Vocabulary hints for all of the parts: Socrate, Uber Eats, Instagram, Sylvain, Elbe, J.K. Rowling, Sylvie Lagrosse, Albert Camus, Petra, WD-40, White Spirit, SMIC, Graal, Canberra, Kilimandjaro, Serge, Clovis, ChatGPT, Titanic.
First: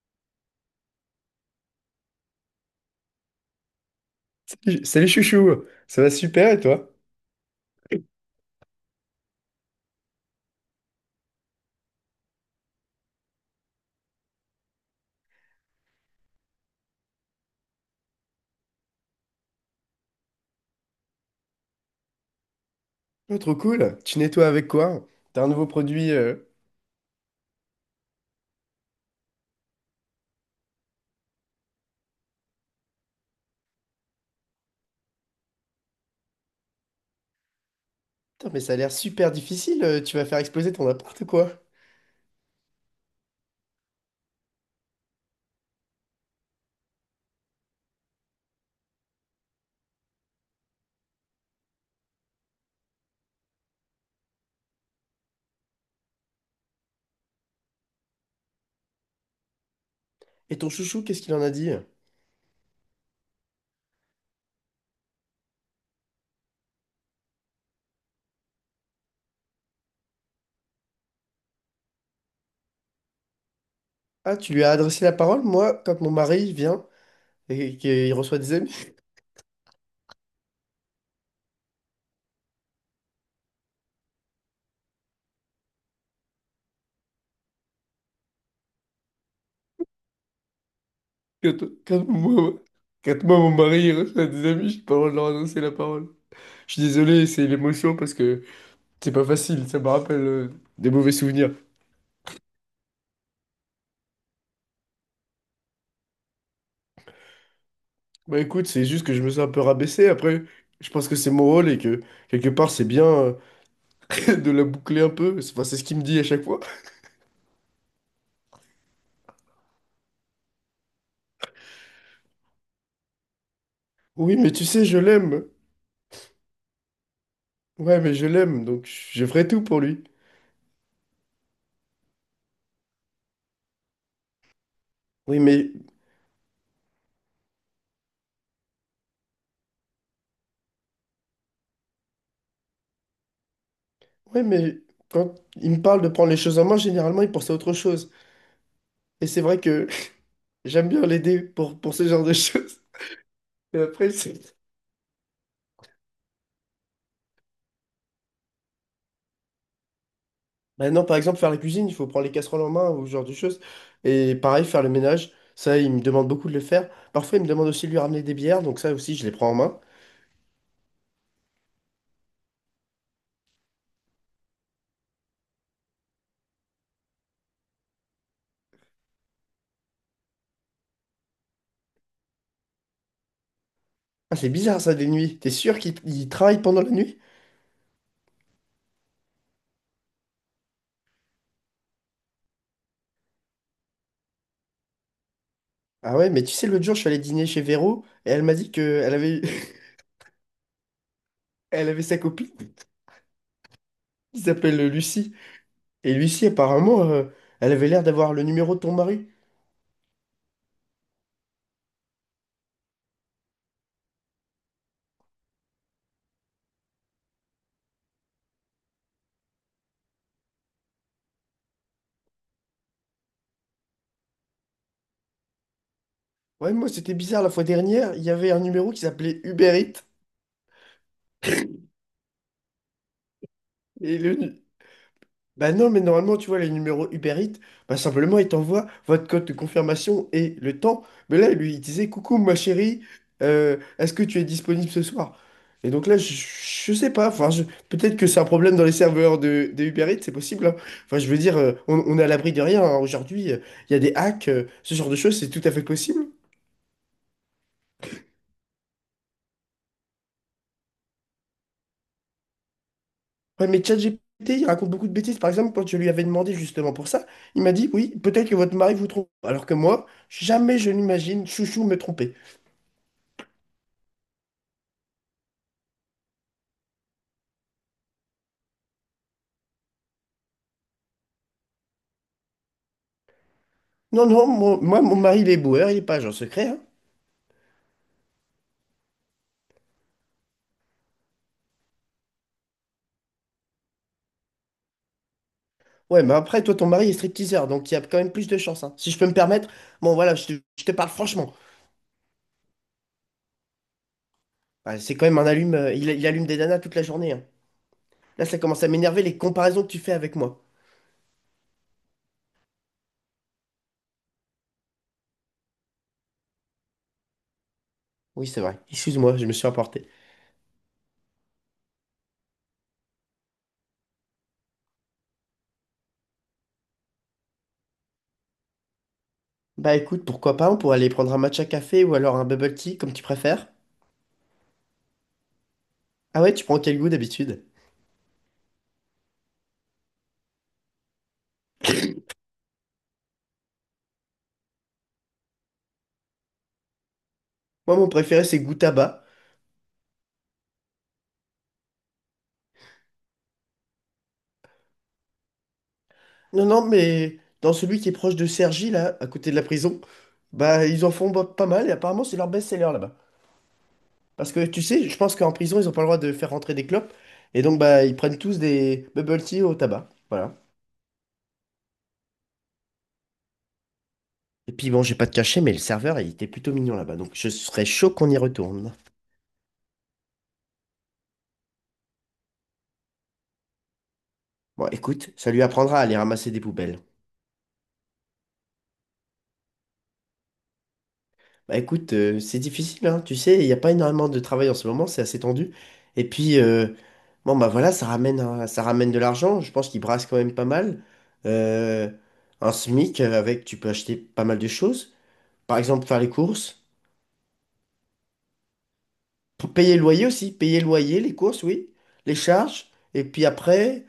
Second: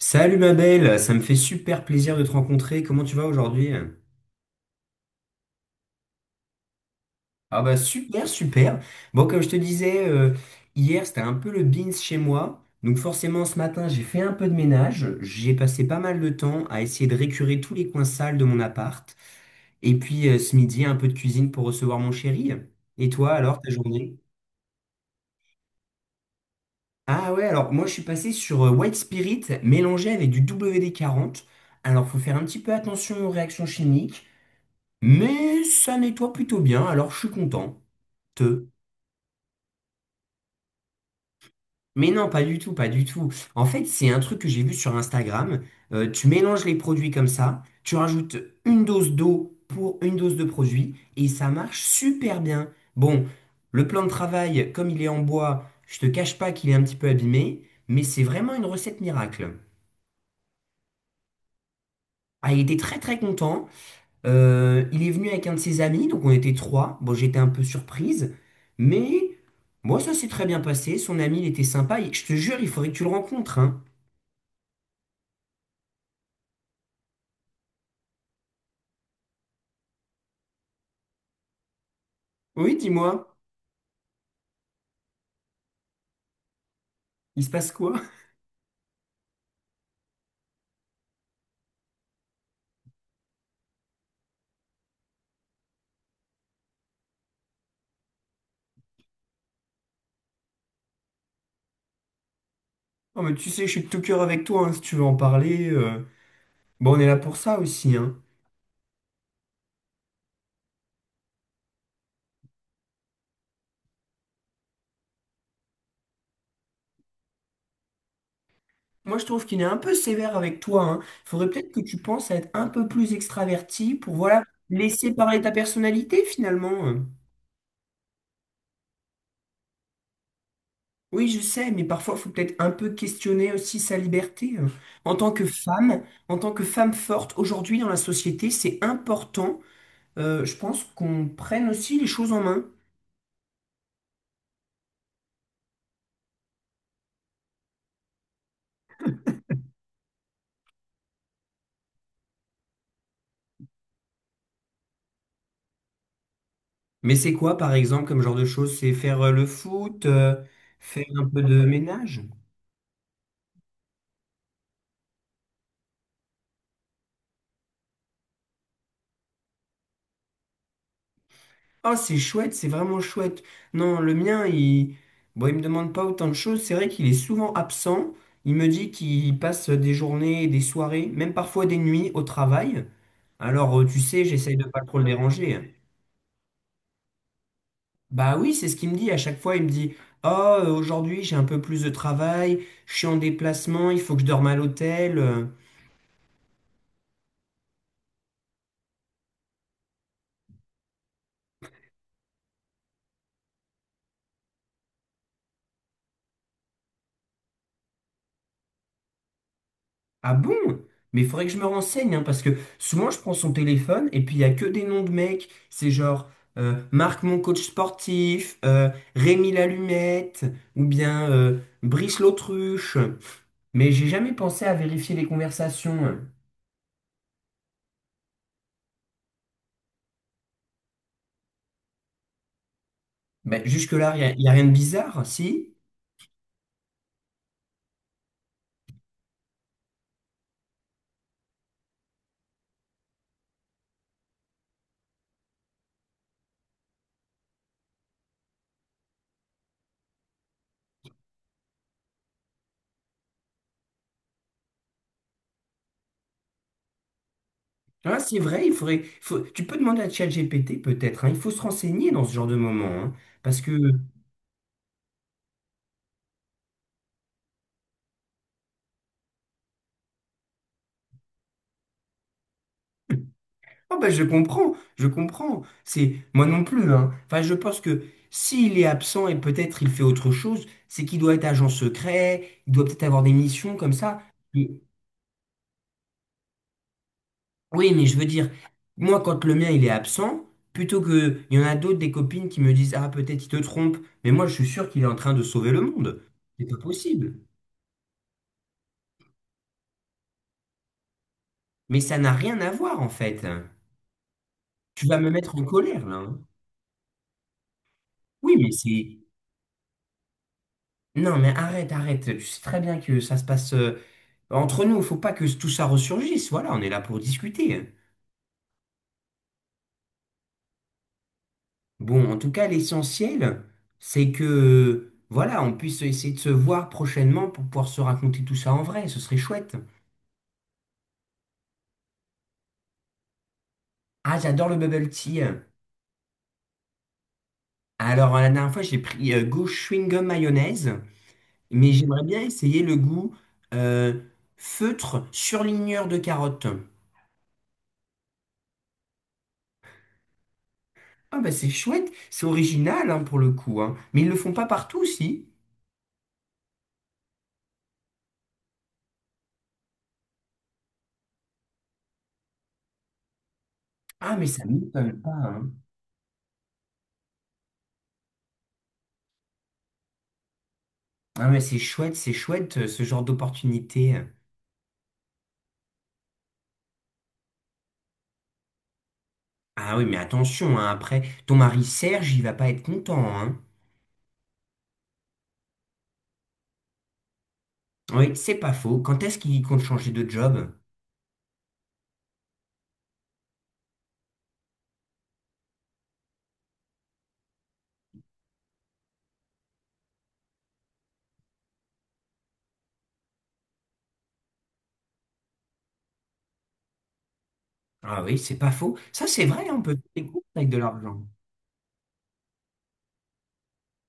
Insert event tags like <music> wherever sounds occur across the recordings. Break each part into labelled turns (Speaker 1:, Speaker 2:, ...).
Speaker 1: Salut ma belle, ça me fait super plaisir de te rencontrer. Comment tu vas aujourd'hui?
Speaker 2: Salut chouchou, ça va super et toi?
Speaker 1: Ah bah super, super. Bon, comme je te disais, hier c'était un peu le beans chez moi. Donc forcément ce matin j'ai fait un peu de ménage. J'ai passé pas mal de temps à essayer de récurer tous les coins sales de mon appart. Et puis ce midi un peu de cuisine pour recevoir mon chéri. Et toi
Speaker 2: Oh, trop
Speaker 1: alors, ta
Speaker 2: cool,
Speaker 1: journée?
Speaker 2: tu nettoies avec quoi? T'as un nouveau produit.
Speaker 1: Ah ouais, alors moi je suis passé sur White Spirit mélangé avec du WD-40. Alors faut faire un petit peu attention aux réactions chimiques. Mais ça nettoie plutôt bien, alors je suis content.
Speaker 2: Putain mais
Speaker 1: Te.
Speaker 2: ça a l'air super difficile, tu vas faire exploser ton appart ou quoi?
Speaker 1: Mais non, pas du tout, pas du tout. En fait, c'est un truc que j'ai vu sur Instagram. Tu mélanges les produits comme ça, tu rajoutes une dose d'eau pour une dose de produit et ça marche super bien. Bon, le plan de travail, comme il est en bois, je te cache pas qu'il est un petit peu abîmé, mais c'est vraiment une recette miracle.
Speaker 2: Et ton chouchou, qu'est-ce qu'il en a dit?
Speaker 1: Ah, il était très très content. Il est venu avec un de ses amis, donc on était trois. Bon, j'étais un peu surprise, mais moi, ça s'est très bien passé. Son ami, il était sympa. Et je te jure, il faudrait que tu le rencontres, hein.
Speaker 2: Ah, tu lui as adressé la parole? Moi, quand mon mari vient et qu'il reçoit des amis...
Speaker 1: Oui, dis-moi, il se passe quoi?
Speaker 2: Quand, quand moi, quand moi, mon mari il reçoit des amis, j'ai pas le droit de leur adresser la parole. Je suis désolé, c'est l'émotion parce que c'est pas facile, ça me rappelle des mauvais souvenirs.
Speaker 1: Oh, mais tu sais, je suis de tout cœur avec toi, hein, si tu veux en parler. Bon, on est là pour ça aussi, hein.
Speaker 2: Bah écoute, c'est juste que je me suis un peu rabaissé. Après, je pense que c'est mon rôle et que quelque part, c'est bien <laughs> de la boucler un peu. Enfin, c'est ce qu'il me dit à chaque fois. <laughs>
Speaker 1: Moi, je trouve qu'il est un peu sévère avec toi, hein. Il faudrait peut-être que tu penses à être un peu plus extraverti pour,
Speaker 2: Oui,
Speaker 1: voilà,
Speaker 2: mais tu sais, je
Speaker 1: laisser parler
Speaker 2: l'aime.
Speaker 1: ta personnalité, finalement. Hein.
Speaker 2: Ouais, mais je l'aime, donc je ferai tout pour lui.
Speaker 1: Oui, je sais, mais parfois, il faut peut-être un peu questionner aussi sa liberté. En tant
Speaker 2: Oui,
Speaker 1: que
Speaker 2: mais
Speaker 1: femme, en tant que femme forte, aujourd'hui dans la société, c'est important, je pense, qu'on prenne aussi les choses en main.
Speaker 2: ouais, mais quand il me parle de prendre les choses en main, généralement, il pense à autre chose. Et c'est vrai que <laughs> j'aime bien l'aider pour ce genre de <laughs> choses. Et après, c'est
Speaker 1: Mais c'est quoi, par exemple, comme genre de choses? C'est faire le foot,
Speaker 2: Bah non,
Speaker 1: faire
Speaker 2: par
Speaker 1: un
Speaker 2: exemple,
Speaker 1: peu
Speaker 2: faire la
Speaker 1: de
Speaker 2: cuisine, il faut
Speaker 1: ménage?
Speaker 2: prendre les casseroles en main ou ce genre de choses. Et pareil, faire le ménage, ça, il me demande beaucoup de le faire. Parfois, il me demande aussi de lui ramener des bières, donc ça aussi, je les prends en main.
Speaker 1: Ah, c'est chouette, c'est vraiment chouette. Non, le mien, il... Bon, il me demande pas autant de choses. C'est vrai qu'il est souvent absent. Il me dit qu'il passe des journées, des soirées, même parfois des nuits au travail. Alors, tu sais,
Speaker 2: Ah, c'est
Speaker 1: j'essaye de pas
Speaker 2: bizarre ça,
Speaker 1: trop le
Speaker 2: des nuits. T'es
Speaker 1: déranger. Hein.
Speaker 2: sûr qu'il il travaille pendant la nuit?
Speaker 1: Bah oui, c'est ce qu'il me dit. À chaque fois, il me dit, Oh, aujourd'hui, j'ai un peu plus de travail, je suis en déplacement, il faut que je dorme à l'hôtel.
Speaker 2: Ah ouais, mais tu sais, l'autre jour, je suis allé dîner chez Véro et elle m'a dit qu'elle avait... <laughs> elle avait sa copine <laughs> qui s'appelle Lucie. Et Lucie, apparemment, elle avait l'air d'avoir le numéro de ton mari.
Speaker 1: Ah bon? Mais il faudrait que je me renseigne, hein, parce que souvent je prends son téléphone et puis il n'y a que des noms de mecs. C'est genre Marc mon coach sportif, Rémi l'allumette, ou bien Brice l'autruche. Mais j'ai jamais pensé à vérifier les conversations.
Speaker 2: Ouais, moi, c'était bizarre la fois dernière, il y avait un numéro qui s'appelait Uber Eats.
Speaker 1: Ben, jusque-là,
Speaker 2: Et
Speaker 1: il n'y a, y a
Speaker 2: le,
Speaker 1: rien de bizarre,
Speaker 2: Bah
Speaker 1: si?
Speaker 2: non, mais normalement, tu vois, les numéros Uber Eats, bah simplement, il t'envoie votre code de confirmation et le temps. Mais là, lui, il disait, coucou, ma chérie, est-ce que tu es disponible ce soir? Et donc là, je sais pas. Peut-être que c'est un problème dans les serveurs de Uber Eats, c'est possible, hein. Enfin, je veux dire, on est à l'abri de rien, hein. Aujourd'hui, il y a des hacks, ce genre de choses, c'est tout à fait possible.
Speaker 1: Ah, c'est vrai, tu peux demander à ChatGPT peut-être, hein, il faut se renseigner dans ce genre de moment, parce
Speaker 2: Ouais,
Speaker 1: que
Speaker 2: mais ChatGPT, il raconte beaucoup de bêtises. Par exemple, quand je lui avais demandé justement pour ça, il m'a dit, oui, peut-être que votre mari vous trompe. Alors que moi, jamais je n'imagine Chouchou me tromper.
Speaker 1: Ah bah je comprends, je comprends. C'est moi non plus, hein. Enfin, je pense que s'il est absent et peut-être il fait autre chose, c'est qu'il doit être agent secret, il doit peut-être avoir des missions comme ça.
Speaker 2: Non, non,
Speaker 1: Et-
Speaker 2: moi, mon mari, il est boueur, il est pas agent secret, hein.
Speaker 1: Oui, mais je veux dire, moi quand le mien il est absent, plutôt que il y en a d'autres des copines qui me disent ah peut-être il te trompe, mais moi je suis sûr qu'il est en train de sauver le monde.
Speaker 2: Ouais, mais après,
Speaker 1: C'est
Speaker 2: toi,
Speaker 1: pas
Speaker 2: ton mari est
Speaker 1: possible.
Speaker 2: stripteaseur, donc il y a quand même plus de chance, hein. Si je peux me permettre, bon, voilà, je te parle franchement.
Speaker 1: Mais ça n'a rien à voir en fait.
Speaker 2: Bah,
Speaker 1: Tu
Speaker 2: c'est
Speaker 1: vas
Speaker 2: quand
Speaker 1: me
Speaker 2: même un
Speaker 1: mettre en
Speaker 2: allume,
Speaker 1: colère là.
Speaker 2: il
Speaker 1: Hein.
Speaker 2: allume des nanas toute la journée, hein. Là,
Speaker 1: Oui,
Speaker 2: ça
Speaker 1: mais
Speaker 2: commence à
Speaker 1: c'est
Speaker 2: m'énerver les comparaisons que tu fais avec moi.
Speaker 1: Non, mais arrête. Tu sais très bien que ça se passe. Entre nous, il faut pas que tout ça ressurgisse. Voilà, on est là pour discuter.
Speaker 2: Oui, c'est vrai. Excuse-moi, je me suis emporté.
Speaker 1: Bon, en tout cas, l'essentiel, c'est que, voilà, on puisse essayer de se voir prochainement pour pouvoir se raconter tout ça en vrai. Ce serait chouette.
Speaker 2: Bah écoute, pourquoi pas, on pourrait aller prendre un matcha café ou alors un bubble tea, comme tu préfères.
Speaker 1: Ah, j'adore le bubble tea.
Speaker 2: Ah ouais, tu prends quel goût d'habitude?
Speaker 1: Alors, la dernière fois, j'ai pris goût chewing-gum mayonnaise, mais j'aimerais bien essayer le goût euh, feutre surligneur de carotte.
Speaker 2: Moi, mon préféré, c'est goût tabac.
Speaker 1: Ah, bah, c'est chouette. C'est original, hein, pour le coup, hein. Mais ils le font pas partout, si.
Speaker 2: Non, non, mais dans celui qui est proche de Cergy, là, à côté de la prison, bah ils en font pas mal et apparemment c'est leur best-seller là-bas.
Speaker 1: Ah, mais
Speaker 2: Parce
Speaker 1: ça
Speaker 2: que tu sais, je
Speaker 1: m'étonne pas,
Speaker 2: pense qu'en
Speaker 1: hein.
Speaker 2: prison, ils ont pas le droit de faire rentrer des clopes. Et donc bah ils prennent tous des bubble tea au tabac. Voilà.
Speaker 1: Ah mais c'est chouette ce genre d'opportunité.
Speaker 2: Et puis bon, j'ai pas de cachet, mais le serveur, il était plutôt mignon là-bas. Donc je serais chaud qu'on y retourne.
Speaker 1: Ah oui, mais attention, hein, après, ton mari Serge, il va pas être content, hein.
Speaker 2: Bon, écoute, ça lui apprendra à aller ramasser des poubelles.
Speaker 1: Oui, c'est pas faux. Quand est-ce qu'il compte changer de job?
Speaker 2: Bah écoute, c'est difficile, hein, tu sais, il n'y a pas énormément de travail en ce moment, c'est assez tendu. Et puis, bon bah voilà, ça ramène de l'argent, je pense qu'ils brassent quand même pas mal. Euh, un SMIC avec, tu peux acheter pas mal de choses, par exemple faire les courses,
Speaker 1: Ah oui, c'est pas faux. Ça, c'est vrai, hein, on peut
Speaker 2: Payer le
Speaker 1: faire des
Speaker 2: loyer
Speaker 1: courses
Speaker 2: aussi,
Speaker 1: avec de
Speaker 2: payer le loyer,
Speaker 1: l'argent.
Speaker 2: les courses, oui, les charges, et puis après,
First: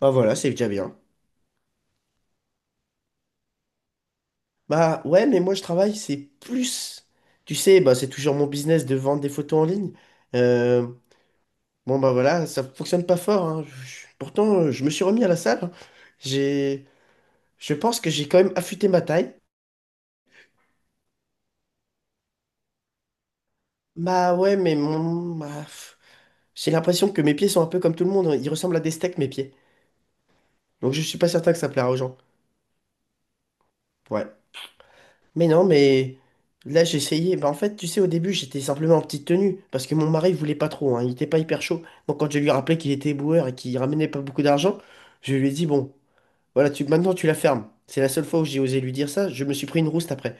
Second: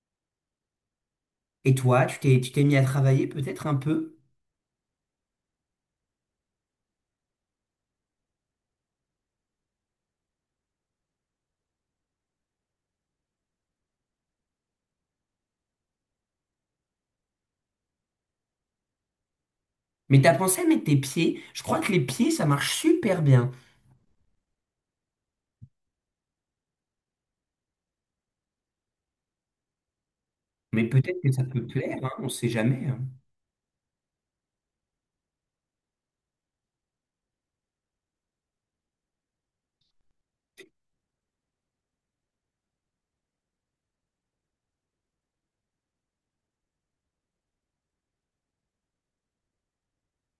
Speaker 2: bah voilà, c'est déjà bien.
Speaker 1: Et toi, tu t'es mis à travailler peut-être un peu?
Speaker 2: Bah ouais, mais moi je travaille, c'est plus, tu sais, bah c'est toujours mon business de vendre des photos en ligne. Euh, Bon bah voilà, ça fonctionne pas fort, hein. Pourtant, je me suis remis à la salle, hein. J'ai, je pense que j'ai quand même affûté ma taille.
Speaker 1: Mais t'as pensé à mettre tes pieds? Je crois que les pieds, ça marche super bien.
Speaker 2: Bah ouais, mais j'ai l'impression que mes pieds sont un peu comme tout le monde, hein. Ils ressemblent à des steaks mes pieds.
Speaker 1: Mais
Speaker 2: Donc je suis
Speaker 1: peut-être
Speaker 2: pas
Speaker 1: que ça
Speaker 2: certain que
Speaker 1: peut
Speaker 2: ça
Speaker 1: te
Speaker 2: plaira aux
Speaker 1: plaire, hein,
Speaker 2: gens.
Speaker 1: on sait jamais. Hein.
Speaker 2: Ouais. Mais non, mais Là j'ai essayé. Bah en fait, tu sais, au début j'étais simplement en petite tenue parce que mon mari voulait pas trop, hein. Il était pas hyper chaud. Donc quand je lui rappelais qu'il était boueur et qu'il ramenait pas beaucoup d'argent, je lui ai dit bon, voilà, maintenant tu la fermes. C'est la seule fois où j'ai osé lui dire ça. Je me suis pris une rouste après.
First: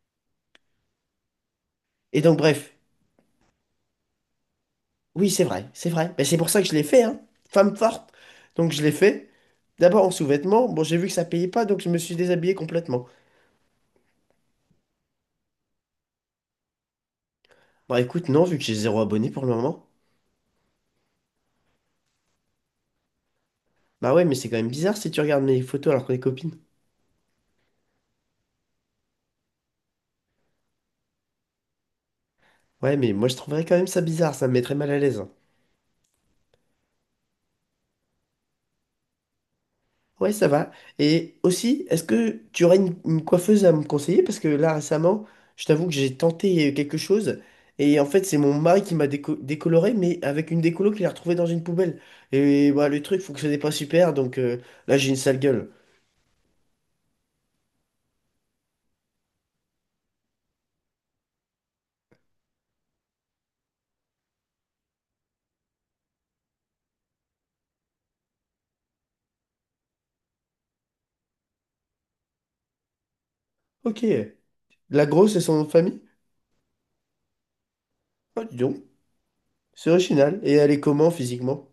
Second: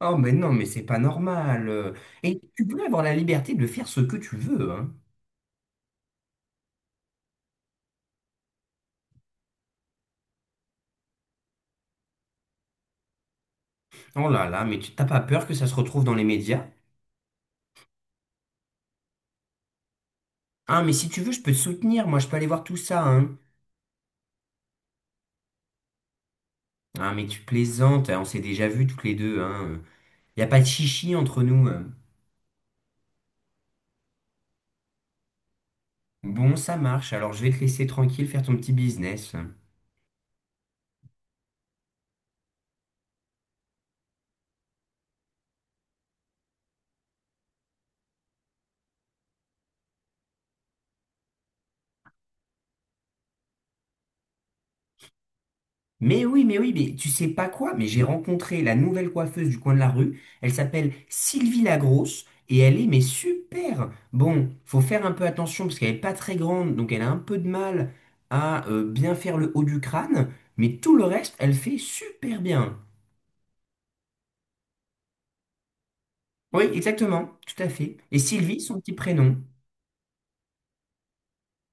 Speaker 1: Oh mais non, mais c'est pas normal.
Speaker 2: Et donc,
Speaker 1: Et tu
Speaker 2: bref,
Speaker 1: peux avoir la liberté de faire ce que tu veux, hein.
Speaker 2: oui, c'est vrai, c'est vrai. Mais c'est pour ça que je l'ai fait, hein. Femme forte. Donc, je l'ai fait. D'abord en sous-vêtements. Bon, j'ai vu que ça payait pas, donc je me suis déshabillé complètement.
Speaker 1: Oh là là, mais tu t'as pas peur que ça se retrouve dans les médias?
Speaker 2: Bah, écoute, non, vu que j'ai zéro abonné pour le moment.
Speaker 1: Ah, mais si tu veux, je peux te soutenir, moi je peux aller voir tout ça, hein.
Speaker 2: Bah, ouais, mais c'est quand même bizarre si tu regardes mes photos alors qu'on est copines.
Speaker 1: Ah, mais tu plaisantes, hein. On s'est déjà vus toutes les deux, hein. Y a pas de chichi entre nous. Hein.
Speaker 2: Ouais, mais moi, je trouverais quand même ça bizarre, ça me mettrait mal à l'aise, hein.
Speaker 1: Bon, ça marche, alors je vais te laisser tranquille faire ton petit business.
Speaker 2: Ouais, ça va. Et aussi, est-ce que tu aurais une coiffeuse à me conseiller? Parce que là, récemment, je t'avoue que j'ai tenté quelque chose. Et en fait, c'est mon mari qui m'a décoloré, mais avec une décolo qu'il a retrouvée dans une poubelle. Et bah, le truc fonctionnait pas super, donc là, j'ai une sale gueule.
Speaker 1: Mais oui, mais oui, mais tu sais pas quoi, mais j'ai rencontré la nouvelle coiffeuse du coin de la rue. Elle s'appelle Sylvie Lagrosse et elle est mais super. Bon, faut faire un peu attention parce qu'elle est pas très grande, donc elle a un peu de mal à bien faire le haut du crâne, mais tout le reste, elle fait super bien.
Speaker 2: Ok. La grosse et son nom de famille?
Speaker 1: Oui, exactement, tout à fait. Et
Speaker 2: Oh, dis
Speaker 1: Sylvie,
Speaker 2: donc.
Speaker 1: son petit prénom.
Speaker 2: C'est original. Et elle est comment physiquement?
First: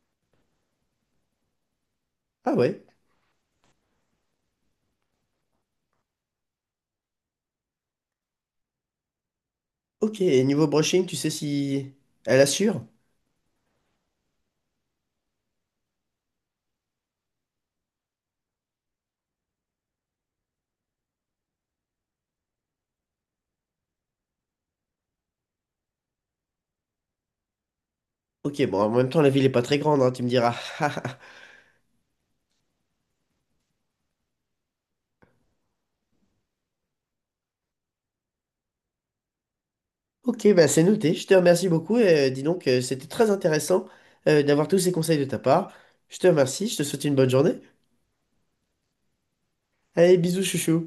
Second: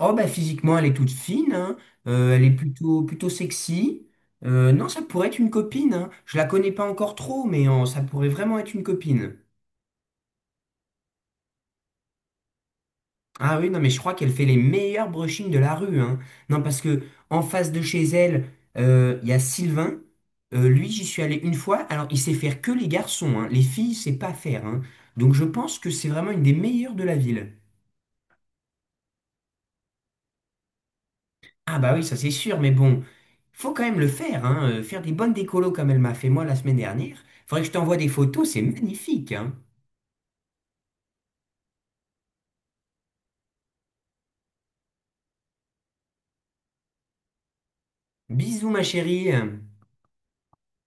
Speaker 1: Oh bah physiquement, elle est toute fine, hein, elle est
Speaker 2: Ah ouais.
Speaker 1: plutôt sexy. Non, ça pourrait être une copine. Hein. Je la connais pas encore trop, mais ça pourrait vraiment être une copine.
Speaker 2: Ok. Et niveau brushing, tu sais si elle assure?
Speaker 1: Ah oui, non, mais je crois qu'elle fait les meilleurs brushings de la rue, hein. Non, parce que en face de chez elle, il y a Sylvain. Lui, j'y suis allé une fois. Alors, il sait faire que les garçons, hein. Les filles, c'est pas faire, hein. Donc, je pense que c'est vraiment une des meilleures de la ville.
Speaker 2: Ok, bon, en même temps, la ville est pas très grande, hein, tu me diras. <laughs>
Speaker 1: Ah bah oui, ça c'est sûr, mais bon, faut quand même le faire, hein. Faire des bonnes décolos comme elle m'a fait moi la semaine dernière. Faudrait que je t'envoie des photos, c'est magnifique, hein.
Speaker 2: Ok, bah c'est noté. Je te remercie beaucoup. Et, dis donc, c'était très intéressant d'avoir tous ces conseils de ta part. Je te remercie. Je te souhaite une bonne journée.
Speaker 1: Bisous, ma chérie.
Speaker 2: Allez, bisous, chouchou.